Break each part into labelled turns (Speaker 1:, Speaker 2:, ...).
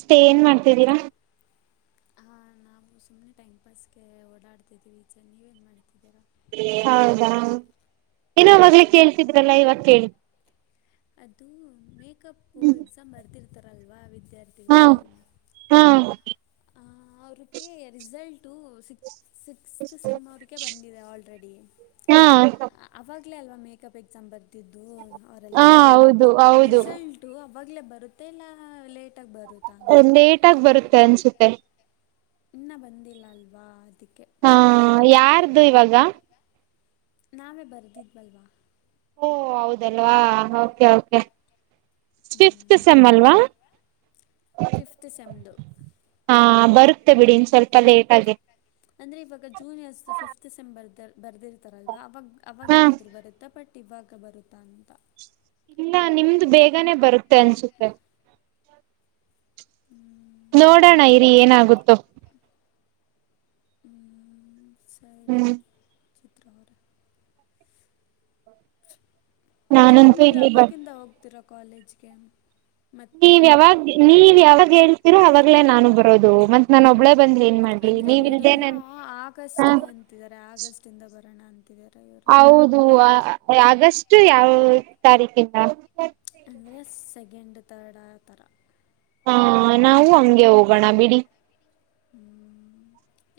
Speaker 1: Stay ಏನ್ ಮಾಡ್ತಿದೀರಾ
Speaker 2: ಹಾ ನಾವು ಸುಮನೆ ಟೈಮ್ ಪಾಸ್ಗೆ ಓಡಾಡ್ತಿದೀವಿ ಈಚೆ ನೀವೇನ್ ಮಾಡ್ತಿದ್ದೀರಾ.
Speaker 1: ಹೌದಾ [unintelligible]
Speaker 2: ಹ್ಞೂ
Speaker 1: ಏನವಾಗ್ಲೆ ಕೇಳ್ತಿದ್ರಲ್ಲ ಇವಾಗ ಕೇಳಿ.
Speaker 2: ಅದು ಮೇಕಪ್ಪು ಎಕ್ಸಾಮ್ ಬರ್ತಿರ್ತಾರಲ್ವಾ
Speaker 1: ಹಾ
Speaker 2: ವಿದ್ಯಾರ್ಥಿಗಳು
Speaker 1: ಹಾ
Speaker 2: ಆ ಅವ್ರಿಗೆ ರಿಸಲ್ಟು ಸಿಕ್ ಸಿಕ್ಸ್ತ್ ಸೆಮವರ್ಗೆ ಬಂದಿದೆ ಆಲ್ರೆಡಿ
Speaker 1: ಹಾ
Speaker 2: ಅವಾಗ್ ಇಲ ಅಲ್ವಾ ಮೇಕಪ್ ಎಕ್ಸಾಮ್ ಬರ್ತಿದ್ದು ಅವರೆಲ್ಲ
Speaker 1: ಹಾ ಹೌದು ಹೌದು
Speaker 2: ರೆಸುಲ್ಟು ಆವಾಗಲೇ ಬರುತ್ತೆ ಇಲ್ಲ ಲೇಟ್
Speaker 1: ಲೇಟ್ ಆಗ ಬರುತ್ತೆ ಅನ್ಸುತ್ತೆ
Speaker 2: ಇನ್ನ ಬಂದಿಲ್ಲ ಅಲ್ವಾ ಅದಕ್ಕೆ
Speaker 1: ಹಾ
Speaker 2: ಕೇಳಿದೆ
Speaker 1: ಯಾರ್ದು ಇವಾಗ
Speaker 2: ನಾವೇ ಬರ್ದಿದ್ವಲ್ವಾ
Speaker 1: ಓ ಹೌದಲ್ವಾೆೆ ಓಕೆ ಓಕೆ ಫ
Speaker 2: ಹ್ಞೂ
Speaker 1: ಸೆಮ್ಮಲ್ವಾ
Speaker 2: ಫಿಫ್ತ್ ಸೆಮ್ದು
Speaker 1: ಹ ಬರುತ್ತೆ ಬಿಡಿ ಇನ್ ಸ್ವಲ್ಪ ಲೇಟ್ ಆಗಿ
Speaker 2: ಅಂದ್ರೆ ಇವಾಗ ಜೂನ್ ಎಸ್ ಫಿಫ್ತ್ಿಸೆಂಬರ್ಲ್ಲಿ ಬರ್ದಿರ್ತಾರಲ್ವಾ ಅವಾಗ
Speaker 1: ಹಾ
Speaker 2: ಅವಾಗೇಏನಾದ್ರು ಬರುತ್ತೆ ಬಟ್ ಇವಾಗ ಬರುತ್ತಾ ಅಂತ
Speaker 1: ಇಲ್ಲ ನಿಮ್ದು ಬೇಗನೆ ಬರುತ್ತೆ ಅನ್ಸುತ್ತೆ
Speaker 2: ಹ್ಮ್
Speaker 1: ನೋಡೋಣ ಇರಿ ಏನಾಗುತ್ತೋ
Speaker 2: ಶಾರೀರಿ
Speaker 1: ಹ್ಮ್
Speaker 2: ಚ ಮತ್ತೆ
Speaker 1: ನಾನಂತೂ
Speaker 2: ನೀವು
Speaker 1: ಇಲ್ಲಿ ಬರ್
Speaker 2: ಯಾವಾಗಿಂದ ಹೋಗ್ತೀರಾ ಕಾಲೇಜ್ಗೆ ಮತ್ತೆ
Speaker 1: ನೀವ್ ಯಾವಾಗ್ ನೀವ್ ಯಾವಾಗ ಹೇಳ್ತಿೀರೋ ಅವಾಗ್ಲೇ ನಾನು ಬರೋದು ಮತ್ ನಾನ ಒಬ್ಬಳೇ ಬಂದ್ ಏನ್ ಮಾಡ್ಲಿ
Speaker 2: ಅಂದ್ರೆ
Speaker 1: ನೀವಿಲ್ದೆ
Speaker 2: ಇವರೆಲ್ಲಾ
Speaker 1: ನನ್ ಹ
Speaker 2: ಆಗಸ್ಟ್ಗೆ ಅಂತಿದ್ದಾರೆ ಆಗಸ್ಟ್ ಇಂದ ಬರೋಣ ಅಂತ
Speaker 1: ಹೌದು ಆಗಸ್ಟ್ ಯಾವ ತಾರೀಕಿಂದ
Speaker 2: ಅಂದರೆ ಸೆಕೆಂಡ್ ತರ್ಡ್ ಆ ಥರ
Speaker 1: ಹಾ ನಾವು ಹಂಗೆ ಹೋಗೋಣ ಬಿಡಿ
Speaker 2: ಹ್ಮ್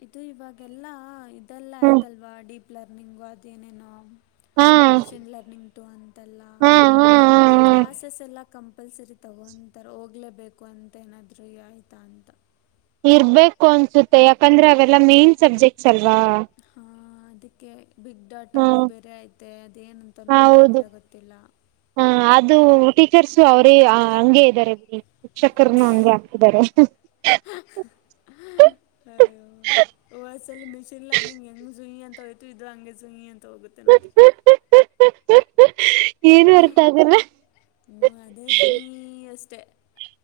Speaker 2: ಇದು ಇವಾಗೆಲ್ಲಾ ಇದೆಲ್ಲ
Speaker 1: ಹ್ಮ
Speaker 2: ಆಯ್ತಲ್ವಾ ಡಿೀಪ್ ಲರ್ನಿಂಗು ಅದ ಏನೇನೋ
Speaker 1: ಹಾ
Speaker 2: ಮಿಷಿನ್ ಲರ್ನಿಂಗ್
Speaker 1: ಹಾ ಹಾ ಹಾ
Speaker 2: ಅಂದ್ರೆ
Speaker 1: ಹಾ
Speaker 2: ಕ್ಲಾಸಸ್ ಎಲ್ಲ ಕಂ ಕಂಪಲ್ಸರಿ ತಗೊಂತಾರೆ ಹೋಗ್ಲೇಬೇಕು ಅಂತ ಏನಾದ್ೂ ಆಯ್ತಾ ಅಂತ
Speaker 1: ಇರ್ಬೇಕು ಅನ್ಸುತ್ತೆ ಯಾಕಂದ್ರೆ ಅವೆಲ್ಲಾ ಮೇನ್ ಸಬ್ಜೆಕ್ಟ್ಸ್ ಅಲ್ವಾ
Speaker 2: ಹಾಂ ಅದಕ್ಕೆ ಬಿಗ್
Speaker 1: ಹ್ಮ
Speaker 2: ಡಾಟಾ ಅದು ಬೇರೆ ಐತೆ ಅದೇನಂತಲೂ ತಲೆ
Speaker 1: ಹೌದು
Speaker 2: ಬಿಿಡೋ ಗೊತ್ತಿಲ್ಲ
Speaker 1: ಹ ಅದು ಟೀಚರ್ಸು ಅವ್ರೇ ಹಂಗಗೆ ಇದ್ದಾರೆ ಶಿಕ್ಷಕರನು ಹಂಗೆ ಹಾಕ್ತಿದ್ದಾರೆ
Speaker 2: ಹಯ ಓಲ್ಲಿ ಮಿಷನ್ಲ್ಲರ್ನಂಗ್ಂಗ ೋಯ್ತು ಇದು ಹಂಗೆಸ ಈಿ ಅಂತ ಹೋಗುತ್ತೆ ನೋಡ್ರಿ
Speaker 1: ಹ
Speaker 2: ಹ್ಮ ಅದೇ ಜೂಯೀ ಅಷ್ಟೇ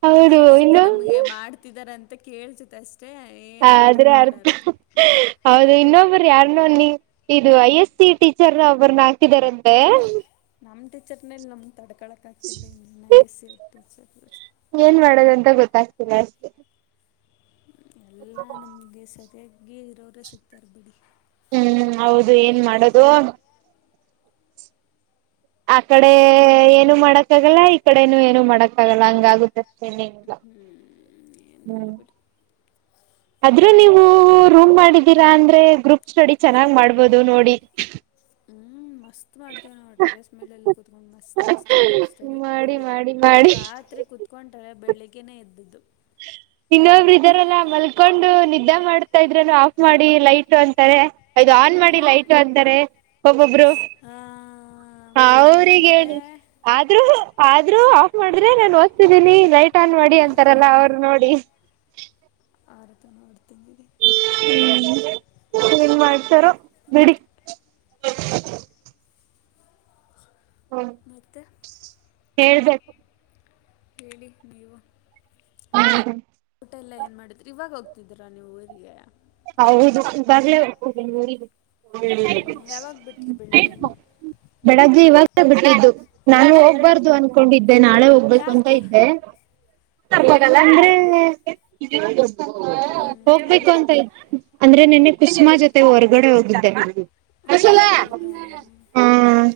Speaker 1: ಹೌದು
Speaker 2: ಕೇಳ್ಸುತ್ತ
Speaker 1: ಇನ್ನು
Speaker 2: ನಮ್ಗೆ ಮಾಡ್ತಿದಾರ ಅಂತ ಕೇಳ್ಸುತ್ತ ಅ
Speaker 1: ಹ ಆದ್ರೆ ಅರ್ಥ ಹೌದು ಇನ್ನೊಬ್ಬ್ರ ಯಾರ್ನೋ ನೀ ಇದು ಯ ಎಸ್ ಟೀಚರ್ ನ ಒಬರನ್ನ ಹಾಕಿದಾರಂತೆ
Speaker 2: ನಮ್ ಟೀಚರ್ನಲ್ ನಮ್ದ ತಡ್ಕಳಕ್ ಆಗ್ತಿಲ್ಲ ಇ ಎ ಸಿರ್ ಟೀಚರ್
Speaker 1: ಏನ್ ಮಾಡೋದಂತ ಗೊತ್ತಾಗ್ತಿಲ್ಲ ಅಷ್ಟೇ
Speaker 2: ಎಲ್ಲಾ ನಮ್ಗೆ ಸರಿಯಾಗಿ ಇರೋರ ಸಿಗ್ತಾರ ಬಿಡಿ
Speaker 1: ಹ್ಮ್ ಹೌದು ಏನ್ ಮಾಡದು ಆ ಕಡೆ
Speaker 2: ಹೌದು
Speaker 1: ಏನು ಮಾಡಕ್ಕ ಆಗಲ್ಲ ಈ ಕಡೆನು ಏನು ಮಾಡಕ್ಕ ಆಗಲ್ಲ ಹಂಗಾಗುತ್ತೆ ಸನ್ನ
Speaker 2: ಹ್ಞೂ ಏನಿಲ್ಲ
Speaker 1: ಹ್ಮ್
Speaker 2: ಬಿಡಿ
Speaker 1: ಅದ್ರ ನೀವು ರೂಮ್ ಮಾಡಿದ್ದೀರಾ ಅಂದ್ರೆ ಗ್ರೂಪ್ ಸ್ಟಡಿ ಚೆನ್ನಾಗ್ ಮಾಡ್ಬೋದು ನೋಡಿ
Speaker 2: ಹ್ಞೂ ಮಸ್ತ್ ಮಾಡ್ತೇವಿ ನಾವು ಡ್ರೆಸ್ ಮೇಲೆಲ್ಲ ಕತ್ಕೊಂಡ್ ಮಸ್ತ್ ಮಸ್ತ್ ಗ್ರೂಪ್ ಸ್ಟಡಿ
Speaker 1: ಮಾಡಿ ಮಾಡಿ ಮಾಡಿ
Speaker 2: ಬೆಳಿಗ್ಗೆತ್ ಕುತ್ಕೊೊಂಡರೆ ಬೆಳಗ್ನೇ ಇದ್ದದ್ದು
Speaker 1: ಹ ಇನ್ನೊಬ್ಬರು ಇದಾರಲ್ಲ ಮಲ್ಕೊಂಡು ನಿದ್ದೆ ಮಾಡ್ತಾ ಇದ್ರನು ಆಫ್ ಮಾಡಿ ಲೈಟ್ ಅಂತಾರೆ ಅಯದು ಆನ್ ಮಾಡಿ
Speaker 2: ಯಾರು
Speaker 1: ಲೈಟ್ ಅಂತಾರೆ ಹೋಗೊಬ್ರು ಹ ಅವ್ರಗ
Speaker 2: ಮಲ್ಕೊಂಡಿರ್ತಾರೆ
Speaker 1: ಹೇಳಿ ಆದ್ರೂ ಆದ್ರೂ ಆಫ್ ಮಾಡಿದ್ರೆ ನಾನು ಓದ್ತಿದ್ದೀನಿ ಲೈಟ್ ಆನ್ ಮಾಡಿ ಅಂತಾರಲ್ಲ ಅವರು ಹ
Speaker 2: ಆರ ತ ಮಾಡೋತಿ
Speaker 1: ಹ್ಮ್ [unintelligible] ಏನ್ ಮಾಡ್ತಾರೋ ಬಿಡಿ
Speaker 2: ಮತ್ತು
Speaker 1: ಹೇಳ್ಬೇಕು
Speaker 2: ಹೇಳಿ ನೀವು ಮತ್ತೆ ಊಟ ಎಲ್ಲ ಏನ್ ಮಾಡಿದ್ರಿ ಇವಾಗ ಹೋಗ್ತ ಇಧರ ನೀವುರಿ
Speaker 1: ಹೌದು
Speaker 2: ಯಾವಾಗ ಬಿಟ್ರಿ ಬೆಳಿಗ್ಗೆ
Speaker 1: ಈಾಗಲ ಬಡಗ್ಗೆ ಇವಾಗ ಬಿಟ್ಟಿದ್ದು ನಾು ಹೋಗ್ಬಾರ್ದು
Speaker 2: ಇವಾಗ
Speaker 1: ಅನ್ಕೊಂಡಿದ್ದೆ ನಾಳೆ ಹೋಗ್ಬೇಕು ಅಂತ
Speaker 2: ಯಾಕೆ
Speaker 1: ಇದ್ದೆ ಾಗಲ್ಲ
Speaker 2: ಹಾಂ
Speaker 1: ಅಂದ್ರೆ
Speaker 2: ಹ್ಞೂ
Speaker 1: ಹೋಗ್ಬೇಕು
Speaker 2: ಅಂದರೆ
Speaker 1: ಅಂತ ಇ ಅಂದ್ರೆ ನಿೆನ್ನೆ ಕುಸುಮಾ ಜೊತೆ ಹೊರ್ಗಡೆ ಹೋಗಿದ್ದೆ
Speaker 2: ಹೌದಾ
Speaker 1: ಹ್ಮ್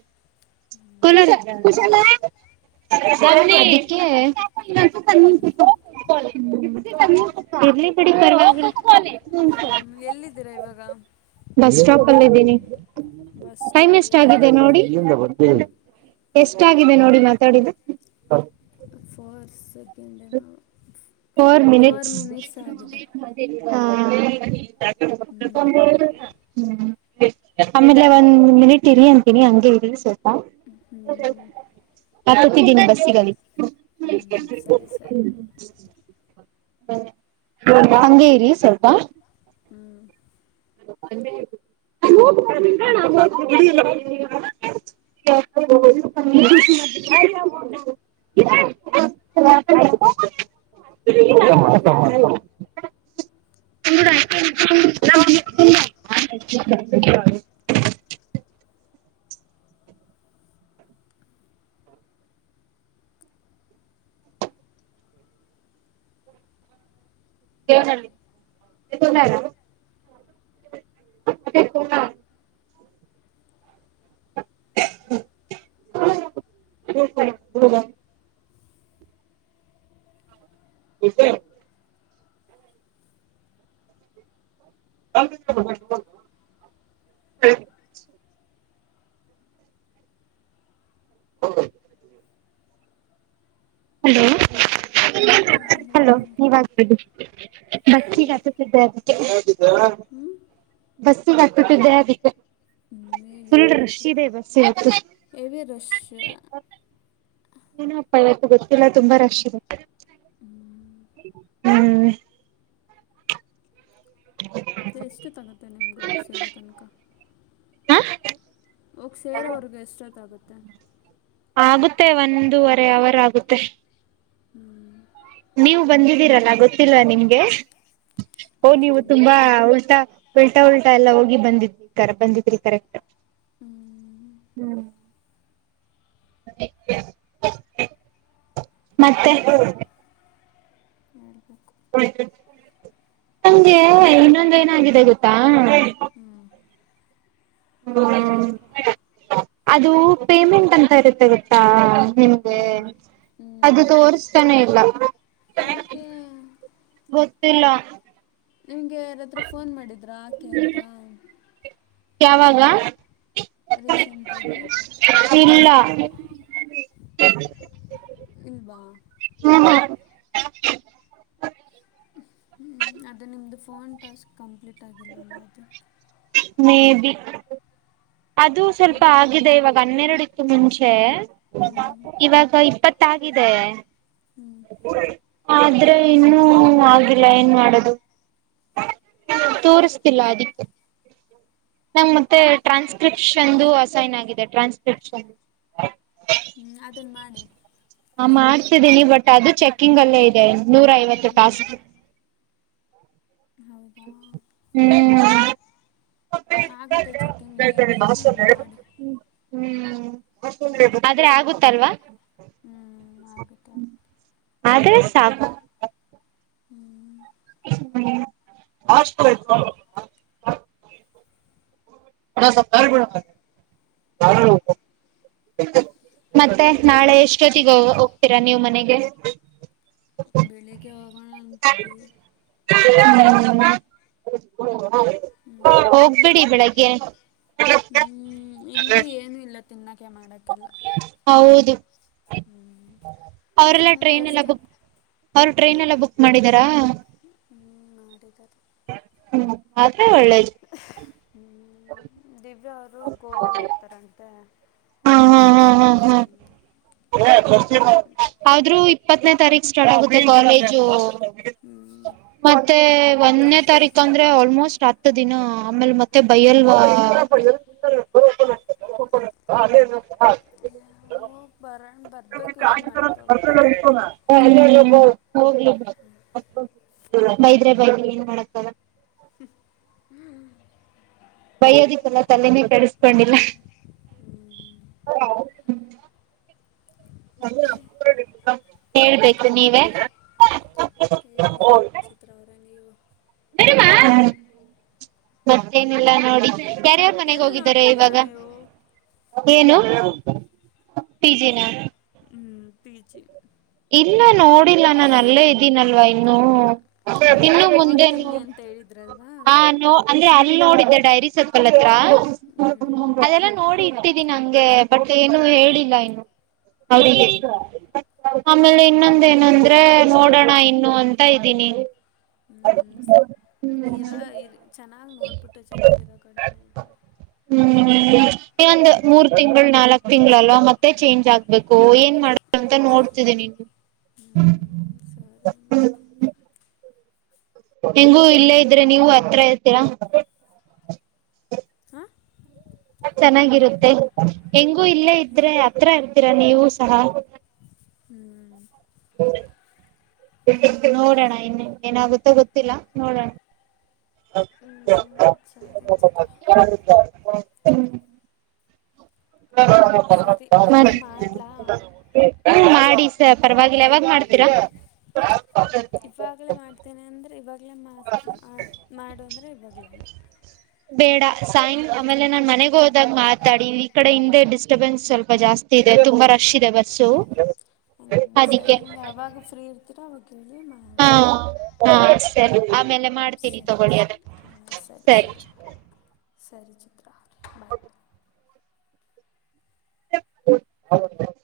Speaker 1: [inaudible] ಕ ಲಿ
Speaker 2: ಹ್ಞೂ ಹ್ಮ್ ಎಲ್ಲಿದ್ದೀರಾ ಇವಾಗ
Speaker 1: ಬಸ್ ಸಾಪ್ ಅಲ್ಲಿ ಇದೀನಿ
Speaker 2: ಬಸ್
Speaker 1: ಟೈಮ್ ಎಷ್ಟ ಆ
Speaker 2: ಸ್ಟಾಪಲ್ಲಿದ್ದೀರಾ
Speaker 1: ನೋಡಿ
Speaker 2: ಹ್ಮ್
Speaker 1: ಎಷ್ಟಾಗಿದೆ ನೋಡಿ ಮಾತಾಡಿದ
Speaker 2: ಫೋರ್ಸ್
Speaker 1: ಹ್ಮ ಫೋರ್ ಮಿನಿಟ್ಸ್ ಹ
Speaker 2: ಹ್ಮ್
Speaker 1: ಹ್ಮ್ ಆಮೇಲೆ ಒಂದ್ ಮಿನಿಟ್ ಇರಿ ಅಂತೀನಿ ಹಂಗಗೆ ಇ ಸವಲ್
Speaker 2: ಹ್ಮ್
Speaker 1: ಆ ಪ್ರತಿದಿನ ಬಸ್ಸಿಗ ಹ್ಮ
Speaker 2: ಹ್ಮ್ ಸರಿ ಸರಿ
Speaker 1: ಹಂಗೇರಿ ಸ್ವಲ್ಪ
Speaker 2: ಹ್ಮ್ [unintelligible]
Speaker 1: [inaudible] [inaudible] [inaudible] [inaudible] [inaudible] ಕೇಳ್ ಅದ ಹ ಹ ಸ ಅ ಹೌ ಹಲೋ
Speaker 2: ಹಾಂ
Speaker 1: ಹಲೋ
Speaker 2: ಹೇಳಿ
Speaker 1: ನೀವ್ಗ್ಬದು ಬಸ್ಸಿಿಗೆ
Speaker 2: ಹೇಳಿ
Speaker 1: ಹಾತತಿದ್ದೆ ಅದಕ್ಕೆ
Speaker 2: ಹ್ಮ್
Speaker 1: ಬಸ್ಸಿಿಗೆ ಹಾಕ್ತತಿದ್ದೆ ಅದಕ್ಕೆ
Speaker 2: ಹ್ಮ್ ಹೇಳಿ
Speaker 1: ಫುಲ್
Speaker 2: ಹೇಳಿ
Speaker 1: ರಶ್
Speaker 2: ಸರ್
Speaker 1: ಇದೆ ಬಸ್ ಇವತ್ತು
Speaker 2: ಹೆವಿ ರಶ್
Speaker 1: ಪ್ಪ ಇವತ್ತುು ಗೊತ್ತಿಲ್ಲ ತುಂಬಾ ರಶ್ ಇದೆ ಹ್ಮ್
Speaker 2: ಮತ್ತೆ ಎಷ್ಟು ತಗತ್ತೆ ನಿಮ್ಗೆ ಹೋಗ್ ಸೇರೋ ತನಕ
Speaker 1: ಹಾ
Speaker 2: ಹೋಗ ಸೇರೋವರ್ಗ ಎಷ್ಟೊತ್ತಾಗುತ್ತೆ
Speaker 1: ಮತ್ತೆ ಒಂದೊಂದೂುವರೆ ಅವರ್ ಆಗುತ್ತೆ
Speaker 2: ಹ್ಮ್
Speaker 1: ನೀವು ಬಂದಿದ್ದೀರಲ್ಲ ಗೊತ್ತಿಲ್ಲ ನಿಮ್ಗೆ ಓ ನೀವು ತುಂಬಾ
Speaker 2: ಮರ್ತೋಗ್ಬಿಟ್ಟಿದೆ
Speaker 1: ಉಲ್ಟಾ ಉಲ್ಟಾ ಉಲ್ಟಾ ಎಲ್ಲಾ ಹೋಗಿ ಬಂದರ ಬಂದಿದ್ರಿ ಕರೆಕ್ಟ್
Speaker 2: ಹ್ಞೂ
Speaker 1: ಹ್ಮ್ ಮತ್ತೆ
Speaker 2: ಹ್ಮ
Speaker 1: ನಂಗೆ ಇನ್ನೊಂದ ಏನಾಗಿದೆ ಗೊತ್ತಾ
Speaker 2: ಹ್ಮ್ ಹೇಳಿ
Speaker 1: ಹ ಅದು ಪೇಮೆಂಟ್ ಅಂತ ಇರುತ್ತೆ ಗೊತ್ತಾ ನಿಮಗೆ
Speaker 2: ಹ್ಮ್
Speaker 1: ಅದು ತೋಸ್ತಾನೆ ಇಲ್ಲ
Speaker 2: ಏಕೆ
Speaker 1: ಇಲ್ಲ
Speaker 2: ನಿಮ್ಗೆ ಯಾರಾದ್ರೂ ಫೋನ್ ಮಾಡಿದ್ರ ಆಕೆ ಅಂತ
Speaker 1: ಯಾವಾಗ
Speaker 2: ರೀಸೆಂಟಾಗಿ
Speaker 1: ಇಲ್ಲ
Speaker 2: ಇಲ್ಬ
Speaker 1: ಹ [unintelligible]
Speaker 2: ಅದು ನಿಮ್ಮ್ದದು ಫಾರನ್ ಟಾಸ್ಕ್ ಕಂಪ್ಲೀಟ್ ಆಗಿಲ್ಲಲ್ಲ ಅದು
Speaker 1: ಮೇ ಬಿ ಅದು ಸ್ವಲ್ಪ
Speaker 2: ಹ್ಮ್
Speaker 1: ಆಗಿದೆ ಇವಾಗ ಹನ್ನೆರಡುಕ್ಕ ಮುಂಚೆ
Speaker 2: ಹ್ಮ್
Speaker 1: ಇವಾಗ ಇಪ್ಪ ಗತ್ತ
Speaker 2: ಹ್ಮ್
Speaker 1: ಆದ್ರೆ ಇನ್ನು ಹ್ಮ ಆಗಿಲ್ಲ ಏನ್ ಮಾಡದು ತೋರಿಸ್ತಿಲ್ಲ ಅದಕ್ಕೆ ನಮ ಮತ್ತೆ ಟ್ರಾನ್ಸ್ಕ್ರಿಪ್ಷನ್ ಅಸೈನ್ ಆಗಿದೆ ಟ್ರಾನ್ಸ್ಕ್ರಿಪ್ಷನ್
Speaker 2: ಹ್ಞೂ ಅದನ್ನು ಮಾಡಿ
Speaker 1: ಹಾ ಮಾಡ್ತಿದ್ದೀನಿ ಬಟ್ ಅದು ಚೆಕ್ಕಿಂಗ್ ಅಲ್ಲೇ ಇದೆ ನೂರ ಐವತ್ತು ಕಸ್
Speaker 2: ಹೌದಾ
Speaker 1: ಹ್ಮ್
Speaker 2: ಆಗತ್ತೆ
Speaker 1: ಹ್ಮ್
Speaker 2: ಚೆಕಿಂಗ್ ಲೇಟ ಆಗಿ ಮಾಡಿ
Speaker 1: ಹ್ಮ್ ಆದ್ರೆ ಆಗುತ್ತಲ್ವಾ
Speaker 2: ಹ್ಮ್ ಹಾಗುತ್ತ
Speaker 1: ಆದ್ರೆ ಸಾಕು
Speaker 2: ಹ್ಮ್
Speaker 1: ಹ್ಮಷ್ಟ ಆಯ್ [unintelligible] ಅಣ್ಣ ಸ್ವಲ್ಪ ದಾರಿಬಿಡು ಮತ್ತೆ ನಾಳೆ ಎಷ್ಟೊತ್ತಿಗೆೋಗ ಹೋಗ್ತೀರಾ ನೀವು ಮನೆಗೆ
Speaker 2: ಬೆಳಗ್ಗೆ ಹೋಗ
Speaker 1: ಹಮ್
Speaker 2: ಹ್ಞೂ
Speaker 1: ಹೋಗ್ಬಿಡಿ ಬೆಳಗ್ಗೆ
Speaker 2: ತಿನ್ನೋಕ್ಕೆೆ ಮಾಡೋಕ್ಕಲ್ಲ
Speaker 1: ಹೌದು ಅವರೆಲ್ಲ
Speaker 2: ಸುಮ್ಮನೆ
Speaker 1: ಟ್ರೈನ್ ಎಲ್ಲ
Speaker 2: ಎಷ್ಟು
Speaker 1: ಬ
Speaker 2: ಅಂತ
Speaker 1: ಅವ್ರು ಟ್ರೈನ್ ಎಲ್ಲ ಬುಕ್ ಮಾಡಿದಾರಾ
Speaker 2: ಹ್ಮ್ ಮಾಡಿದ್ದಾರೆ
Speaker 1: ಹ್ಮ
Speaker 2: ಹ್ಮ್ ದಿವ್ಯಾ ಅವರು ಗೋವಾಗ ಹೋಗ್ತಾರಂತೆ
Speaker 1: ಹಾ ಹಾ ಹಾ ಹ
Speaker 2: ಹ್ಞೂ
Speaker 1: ಹ ಇಪ್ಪತ್ತನೇ ತಾರೀಕ ಸ್ಟಾರ್ಟ್ ಆಗುದು ಕಾಲೇಜು ಮತ್ತೆ ಒಂದನೇ ತಾರೀಕ್ ಬಕಂದ್ರೆ ಆಲ್ಮೋಸ್ಟ್ ಹತ್ ದಿನ ಆಮೇಲ್ ಮತ್ತೆ ಬೈಯಲ್ವಾ ಹಾ
Speaker 2: ಹ್ಞೂ ಹೋಗಿ ಬರೋಣ
Speaker 1: ಹಾ
Speaker 2: ಬರಬೇಕು ಏನು ಮಾಡೋಕ್ಕಾಗುತ್ತೆ
Speaker 1: ರ್ [unintelligible] ಹೋಗ ಬೈದ್ರೆ ಬೈದ್ರೆ ಏನ್ ಮಾಡತದ
Speaker 2: ಹ್ಮ್
Speaker 1: ಬೈ ಅದಿಕ್ಕಲ್ಲ ತಲೆನೇ ಕಡಸ್ಕೊಂಡಿಲ್ಲ
Speaker 2: ಹ್ಞೂ
Speaker 1: ಹ
Speaker 2: ಮತ್ತೆ
Speaker 1: ಹೇಳ್ಬೇಕು ನೀವೇ
Speaker 2: ಹೇಳಿ ಚಿತ್ರವರ ನೀವು
Speaker 1: ಹ ಮತ್ತೇನಿಲ್ಲ ನೋಡಿ ಯರೆ ಮನೆಗೆ
Speaker 2: ಎಲ್ಲಿ
Speaker 1: ಹೋಗಿದ್ದಾರೆ ಇವಾಗ
Speaker 2: ನೋಡ್ತಿದ್ದೀರಾ ನೀವು
Speaker 1: ಏನು ಪಿ ಜನಾ
Speaker 2: ಹ್ಮ್ ಪೀಜಿ
Speaker 1: ಇಲ್ಲ ನೋಡಿಲ್ಲ ನಾನು ಅಲ್ಲೇ ಇದ್ದೀನಲ್ವಾ ಇನ್ನುೂ
Speaker 2: ಅಂದರೆ
Speaker 1: ಇನ್ನು ಮುಂದೆ ನೋ
Speaker 2: ನೋಡ್ತೀನಿ ಅಂತ ಹೇಳಿದ್ರಲ್ವಾ
Speaker 1: ಹ ನೋ ಅಂದ್ರೆ ನೋಡ ಡೈರಿ ಸ
Speaker 2: ಹ್ಞೂ
Speaker 1: ನೋ ಮಾಡತಿದ್ದೀಿ ನಂಗೆ ಬಟ್ ಏನು ಹೇಳಿಲ್ಲ ಇನ್ನು ಅವರಿಗೆ
Speaker 2: ಹ್ಞೂ
Speaker 1: ಆಮೇಲೆ ಇನ್ನೊಂದ ಏನಂದ್ರೆ ನೋಡೋಣ ಇನ್ನು ಅಂತ ಇದ್ದೀನಿ ಅದ
Speaker 2: ಹ್ಮ್ ಸ್ ಇರೋ ಇ ಚೆನ್ನಾಗ್ ನೋಡ್ಬಿಟ್ಟೆ ಚೆನ್ನಾಗಿ ಇರೋ ಕಡೆ
Speaker 1: ಹ್ಮ್ ಒಂದ್ ಮೂರ್ ತಿಂಗಳು ನಾಲ್ಕ್ ತಿಂಗಳಲ್ಲ ಮತ್ತೆ ಚೇಂಜ್ ಆಗ್ಬೇಕು ಏನ್ ಮಾಡ ಅಂತ ನೋಡ್ತಿದೆ ನೀವು
Speaker 2: ಹ್ಮ್ ಸರಿ ಅಂಬ
Speaker 1: ಹ್ಮ ಹೆಂಗು ಇಲ್ಲೇ ಇದ್ರೆ ನೀವು ಹತ್ರ ಇರ್ತೀರಾ
Speaker 2: ಹಾ
Speaker 1: ಚೆನ್ನಾಗಿರುತ್ತೆ ಹೆಂಗೂ ಇಲ್ಲೇ ಇದ್ರೆ ಹತ್ರ ಇರ್ತೀರಾ ನೀವು ಸಹ
Speaker 2: ಹ್ಮ್
Speaker 1: ನೋಡೋಣ ಇನ್ನು ಏನಾಗುತ್ತೋ ಗೊತ್ತಿಲ್ಲ ನೋಡೋಣ
Speaker 2: ಹ್ಮ್ ಸರಿ ಚಿತ್ರ
Speaker 1: [inaudible]
Speaker 2: ಸರಿ ಮತ್ತೆ ಮಾಡ್ಲಾ
Speaker 1: ಮಾಡಿ ಪರವಾಗಿಲ್ಲ ಯಾವಾಗ್ ಮಾಡ್ತೀರಾ
Speaker 2: ಈಾಗಲೇ ಮಾತು ಮಾಡು ಅಂದರೆೆ ಇವಾಗಲೇ
Speaker 1: ಬೇಡ ಸಾಯಂ ಆಮೇಲೆ ನಾನ್ ಮನೆಗ ಹೋದಾಗ ಮಾತಾಡಿ ಈ ಕಡೆ ಹಿಂದೆ ಡಿಸ್ಟರ್ಬೆನ್ಸ್ ಸ್ವಲ್ಪ ಜಾಸ್ತಿ ತುಂಬಾ ರಶ್ ಇದೆ ಬಸ್ಸು
Speaker 2: ಹ ಸರಿ
Speaker 1: ಅದಿಕ್ಕೆ
Speaker 2: ನಿಮ್ ಯಾವಾಗ ಫ್ರೀ ಇರ್ತೀರಾ ಅವಾಗ ಹೇಳಿ
Speaker 1: ಹಾ
Speaker 2: ಮಾಡು
Speaker 1: ಹಾ ಸರಿ ಆಮೇಲೆ ಮಾಡ್ತೀನಿ
Speaker 2: ಸರಿ
Speaker 1: ತಗೊಳ್ಳಿ ಅ
Speaker 2: ಸರಿ ಹಾಂ
Speaker 1: ಸರಿ
Speaker 2: ಸರಿ ಚಿತ್ರಾ ಬಾಯ್
Speaker 1: ೌ